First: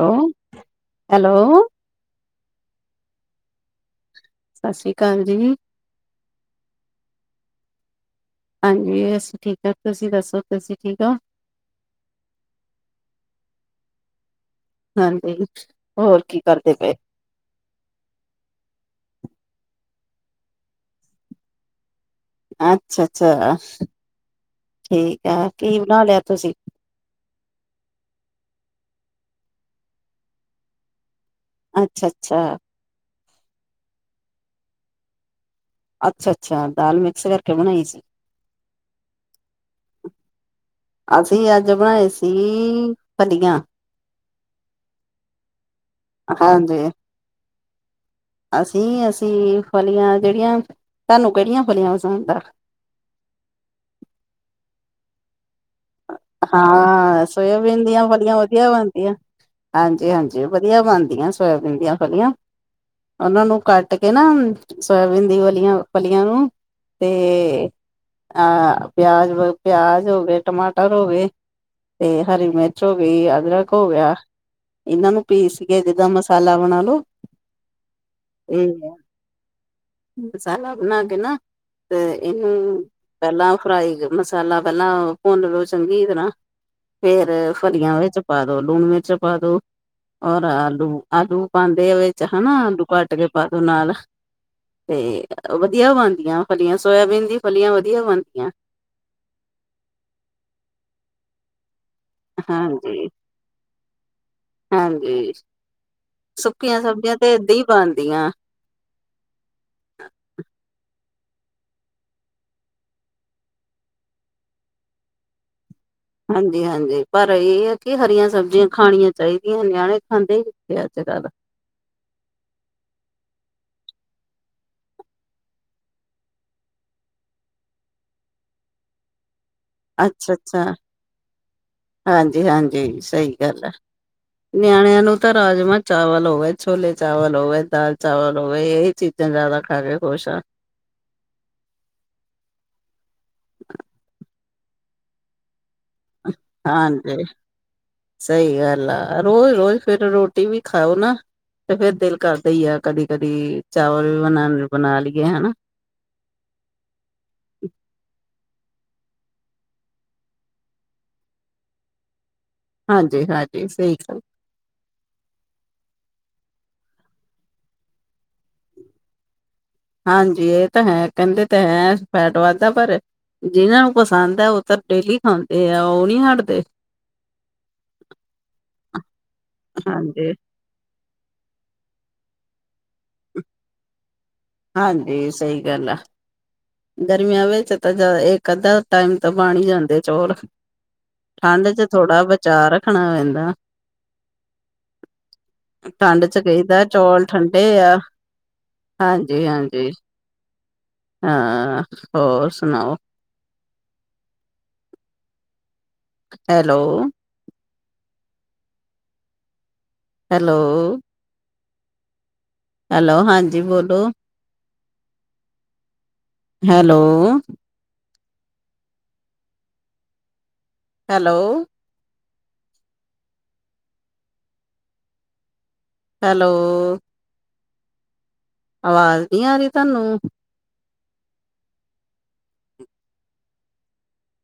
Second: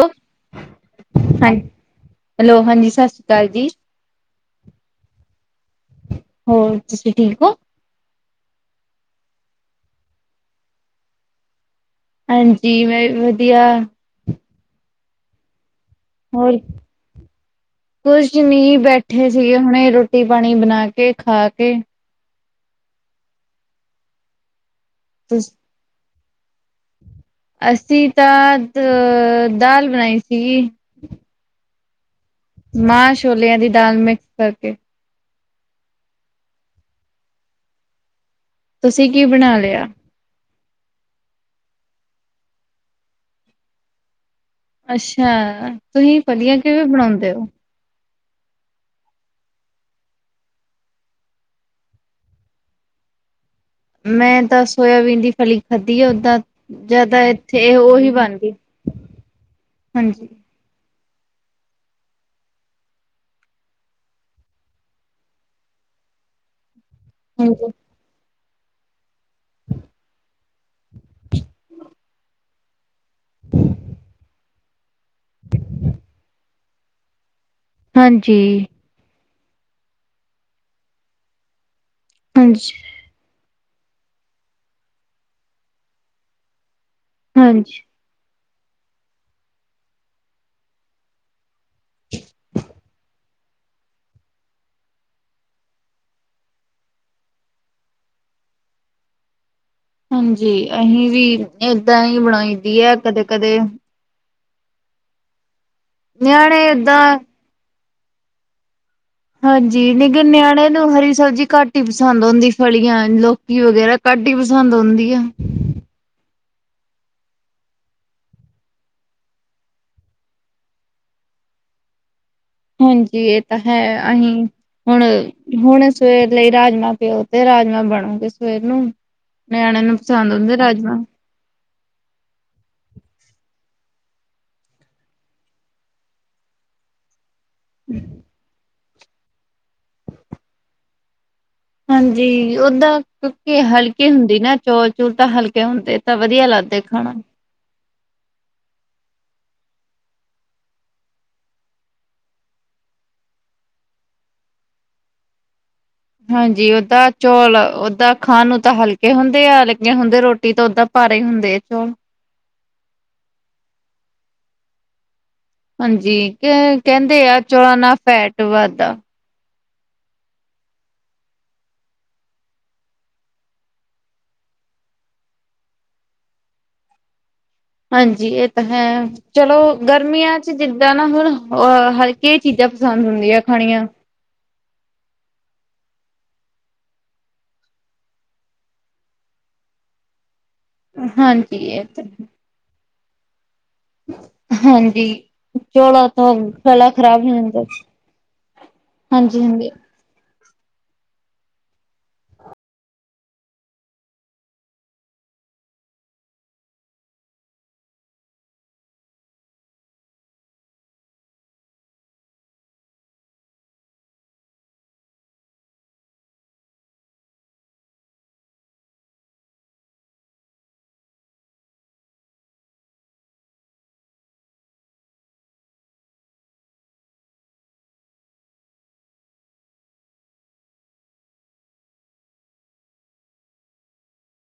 Hello, hello ਹਾਂ hello hello ਹਾਂਜੀ। ਸਸਰੀ ਕਾਲ ਜੀ। ਸਸਰੀ ਕਾਲ ਜੀ। ਹੋਰ ਤੁਸੀ ਠੀਕ ਹੋ? ਹਾਂਜੀ ਅਸੀ ਠੀਕ ਆ। ਤੁਸੀ ਦੱਸੋ ਤੁਸੀਂ ਠੀਕ ਹੋ? ਹਾਂਜੀ ਮੈਂ ਵਧੀਆ। ਹਾਂਜੀ, ਹੋਰ ਕੀ ਕਰਦੇ ਪਏ ਓ? ਕੁਛ ਨਹੀਂ ਬੈਠੇ ਸੀਗੇ ਹੁਣੇ ਰੋਟੀ ਪਾਣੀ ਬਣਾ ਕੇ, ਖਾ ਕੇ। ਅੱਛਾ-ਅੱਛਾ। ਠੀਕ ਆ ਕੀ ਬਣਾ ਲਿਆ ਤੁਸੀ। ਅਸੀ ਤਾਂ ਅ ਦਾਲ ਬਣਾਈ ਸੀਗੀ। ਅੱਛਾ-ਅੱਛਾ। ਮਾਂਹ ਛੋਲਿਆਂ ਦੀ ਦਾਲ ਮਿਕਸ ਕਰਕੇ। ਅੱਛਾ-ਅੱਛਾ। ਦਾਲ ਮਿਕਸ ਕਰਕੇ ਬਣਾਈ ਸੀ। ਤੁਸੀ ਕੀ ਬਣਾ ਲਿਆ? ਅਸੀਂ ਅੱਜ ਬਣਾਏ ਸੀ ਫਲੀਆਂ। ਅੱਛਾ, ਤੁਸੀ ਫਲੀਆਂ ਕਿਵੇਂ ਬਣਾਉਦੇ ਹੋ। ਅਸੀ-ਅਸੀ ਫਲੀਆਂ ਜਿਹੜੀਆਂ ਤੁਹਾਨੂੰ ਕਿਹੜੀਆਂ ਫਲੀਆਂ ਪਸੰਦ ਆ। ਮੈਂ ਤਾਂ ਸੋਇਬੀਨ ਦੀ ਫਲੀ ਖਾਧੀ ਆ ਓਦਾਂ ਜਿਆਦਾ ਹਾਂ ਇੱਥੇ ਇਹ ਸੋਇਆਬੀਨ ਦੀਆਂ ਉਹੀ ਫਲੀਆਂ ਬਣ ਦੀ। ਵਧੀਆ ਬਣਦੀਆਂ। ਹਾਂਜੀ ਹਾਂਜੀ-ਹਾਂਜੀ ਵਧੀਆ ਬਣਦੀਆਂ ਸੋਇਆਬੀਨ ਦੀਆਂ ਫਲੀਆਂ। ਉਹਨਾਂ ਨੂੰ ਕੱਟ ਕੇ ਨਾ ਸੋਇਬੀਨ ਦੀ ਵਾਲੀਆਂ ਫਲੀਆਂ ਨੂੰ। ਤੇ ਹਾਂਜੀ ਅਹ ਪਿਆਜ-ਪਿਆਜ ਹੋਗੇ ਟਮਾਟਰ, ਟਮਾਟਰ ਹੋ ਗਏ ਤੇ ਹਰੀ ਮਿਰਚ ਹੋ ਗਈ ਅਦਰਕ ਹੋ ਗਿਆ। ਇਹਨਾਂ ਨੂੰ ਪੀਸ ਕੇ ਜਿੱਦਾਂ ਮਸਾਲਾ ਬਣਾ ਲੋ‌। ਹਾਂਜੀ ਮਸਾਲਾ ਬਣਾ ਕੇ ਨਾ ਤੇ ਹਾਂਜੀ ਇਹਨੂੰ ਪਹਿਲਾਂ ਫਰਾਈ ਮਸਾਲਾ ਪਹਿਲਾਂ ਭੁੰਨ ਲਓ ਚੰਗੀ ਤਰ੍ਹਾਂ। ਫਿਰ ਹਾਂਜੀ ਫਲੀਆਂ ਉਹਦੇ ਚ ਪਾ ਦੋ ਲੂਣ ਮਿਰਚ ਪਾ ਦੋ। ਔਰ ਆਲੂ-ਆਲੂ ਪਾਂਦੇ ਆ ਵਿੱਚ ਹਨਾ, ਆਲੂ ਕੱਟ ਕੇ ਪਾਦੋ ਨਾਲ। ਤੇ ਵਧੀਆ ਬਣਦੀਆਂ ਫਲੀਆਂ ਸੋਇਬੀਨ ਦੀ ਫਲੀਆਂ ਵਧੀਆ ਬਣਦੀਆਂ। ਹਾਂਜੀ, ਅਸੀਂ ਵੀ ਏਦਾਂ ਹੀ ਬਣਾਈ ਦੀ ਐ ਹਾਂਜੀ, ਕਦੇ-ਕਦੇ। ਹਾਂਜੀ। ਨਿਆਣੇ ਸੁੱਕੀਆਂ ਏਦਾਂ ਸਬਜ਼ੀਆਂ ਤੇ ਏਦਾਂ ਹੀ ਬਣਦੀਆਂ। ਹਾਂਜੀ, ਲੇਕਿਨ ਨਿਆਣਿਆਂ ਨੂੰ ਹਰੀ ਸਬਜ਼ੀ ਘੱਟ ਹੀ ਪਸੰਦ ਆਉਦੀ ਫਲੀਆਂ ਲੋ। ਕੀ ਵਗੈਰਾ ਕੱਟ ਹੀ ਪਸੰਦ ਆਉਦੀ ਐ। ਹਾਂਜੀ ਹਾਂਜੀ। ਪਰ ਇਹ ਏ ਕਿ ਹਰੀਆਂ ਸਬਜ਼ੀਆਂ ਖਾਣੀਆਂ ਚਾਹੀਦੀਆਂ ਨਿਆਣੇ ਖਾਂਦੇ ਹੀ ਕਿੱਥੇ ਅੱਜ-ਕੱਲ੍ਹ। ਹਾਂਜੀ ਇਹ ਤਾਂ ਏ ਅਸੀ ਹੁਣ ਹੁਣ ਸਵੇਰ ਲਈ ਰਾਜਮਾਂ ਪਿਓ ਤੇ ਰਾਜਮਾਂ ਬਣੋਗੇ ਸਵੇਰ ਨੂੰ। ਨਿਆਣਿਆਂ ਨੂੰ ਪਸੰਦ ਹੁੰਦੇ ਅੱਛਾ-ਅੱਛਾ। ਰਾਜਮਾਂ। ਹਾਂਜੀ ਹਾਂਜੀ ਸਹੀ ਗੱਲ ਆ। ਨਿਆਣਿਆਂ ਨੂੰ ਤਾਂ ਰਾਜਮਾਂ ਚਾਵਲ ਹੋਵੇ ਛੋਲੇ ਚਾਵਲ ਹੋਵੇ ਦਾਲ ਚਾਵਲ ਹੋਵੇ ਇਹੀ ਚੀਜ਼ਾਂ ਜ਼ਿਆਦਾ ਖਾ ਕੇ ਖੁਸ਼ ਆ। ਹਾਂਜੀ, ਓਦਾਂ ਕਿਉਂਕਿ ਹਲਕੇ ਹੁੰਦੀ ਨਾ ਚੌਲ ਚੂਲ ਤਾਂ ਹਲਕੇ ਹੁੰਦੇ। ਤਾਂ ਵਧੀਆ ਲੱਗਦੇ ਖਾਣਾ। ਹਾਂਜੀ। ਸਹੀ ਗੱਲ ਆ। ਰੋਜ਼-ਰੋਜ਼ ਫਿਰ ਰੋਟੀ ਵੀ ਖਾਓ ਨਾ ਤੇ ਫਿਰ ਦਿਲ ਕਰਦੇ ਹੀ ਆ ਕਦੀ ਕਦੀ ਚਾਵਲ ਵੀ ਬਣਾ ਬਣਾ ਲਈਏ ਹਨਾ। ਹਾਂਜੀ, ਓਦਾ ਚੌਲ ਓ ਖਾਣ ਨੂੰ ਤਾਂ ਹਲਕੇ ਹੁੰਦੇ ਆ ਲੱਗੇ ਹੁੰਦੇ ਆ। ਰੋਟੀ ਤਾਂ ਓਦਾਂ ਭਾਰੇ ਹੁੰਦੇ ਆ ਚੌਲ। ਹਾਂਜੀ-ਹਾਂਜੀ ਸਹੀ ਗੱਲ। ਹਾਂਜੀ ਕਹਿੰਦੇ ਆ ਚੌਲਾਂ ਨਾਲ ਫੈਟ ਵੱਧਦਾ। ਹਾਂਜੀ ਇਹ ਤਾਂ ਹੈ ਕਹਿੰਦੇ ਤਾਂ ਹੈ ਫੈਟ ਵੱਧਦਾ ਪਰ ਜਿਹਨਾਂ ਨੂੰ ਪਸੰਦ ਆ ਉਹ ਤਾਂ ਡੇਲੀ ਖਾਂਦੇ ਆ ਉਹ ਨਹੀਂ ਹਟਦੇ ਹਾਂਜੀ ਇਹ ਤਾਂ ਹੈ ਚਲੋ ਹਾਂਜੀ। ਗਰਮੀਆਂ ਚ ਜਿੱਦਾਂ ਨਾ ਹੁਣ ਅ ਹਲ ਕੀ ਚੀਜ਼ਾਂ ਪਸੰਦ ਹੁੰਦੀਆਂ ਖਾਣੀਆਂ। ਹਾਂਜੀ ਸਹੀ ਗੱਲ ਆ। ਗਰਮੀਆਂ ਵਿੱਚ ਤਾਂ ਚੱਲ ਇੱਕ-ਅੱਧਾ ਟਾਈਮ ਤਾਂ ਬਣ ਈ ਜਾਂਦੇ ਆਂ ਚੋਲ। ਹਾਂਜੀ ਠੰਡ ਇਹ ਚ ਤਾਂ ਥੋੜ੍ਹਾ ਬਚਾਅ ਰੱਖਣਾ ਪੈਂਦਾ। ਹਾਂਜੀ ਚੌਲਾਂ ਠੰਡ ਤੋਂ ਚ ਕਹੀਦਾ ਗਲਾ ਖ਼ਰਾਬ ਚੌਲ ਨੀ ਠੰਡੇ ਹੁੰਦਾ ਆ। ਹਾਂਜੀ ਹਾਂਜੀ ਹਾਂਜੀ-ਹਾਂਜੀ। ਹਾਂ ਹੋਰ ਸੁਣਾਓ? ਹੈਲੋ। ਹੈਲੋ। ਹੈਲੋ ਹਾਂਜੀ ਬੋਲੋ? ਹੈਲੋ। ਹੈਲੋ। ਹੈਲੋ। ਆਵਾਜ਼ ਨਹੀਂ ਆ ਰਹੀ ਤੁਹਾਨੂੰ।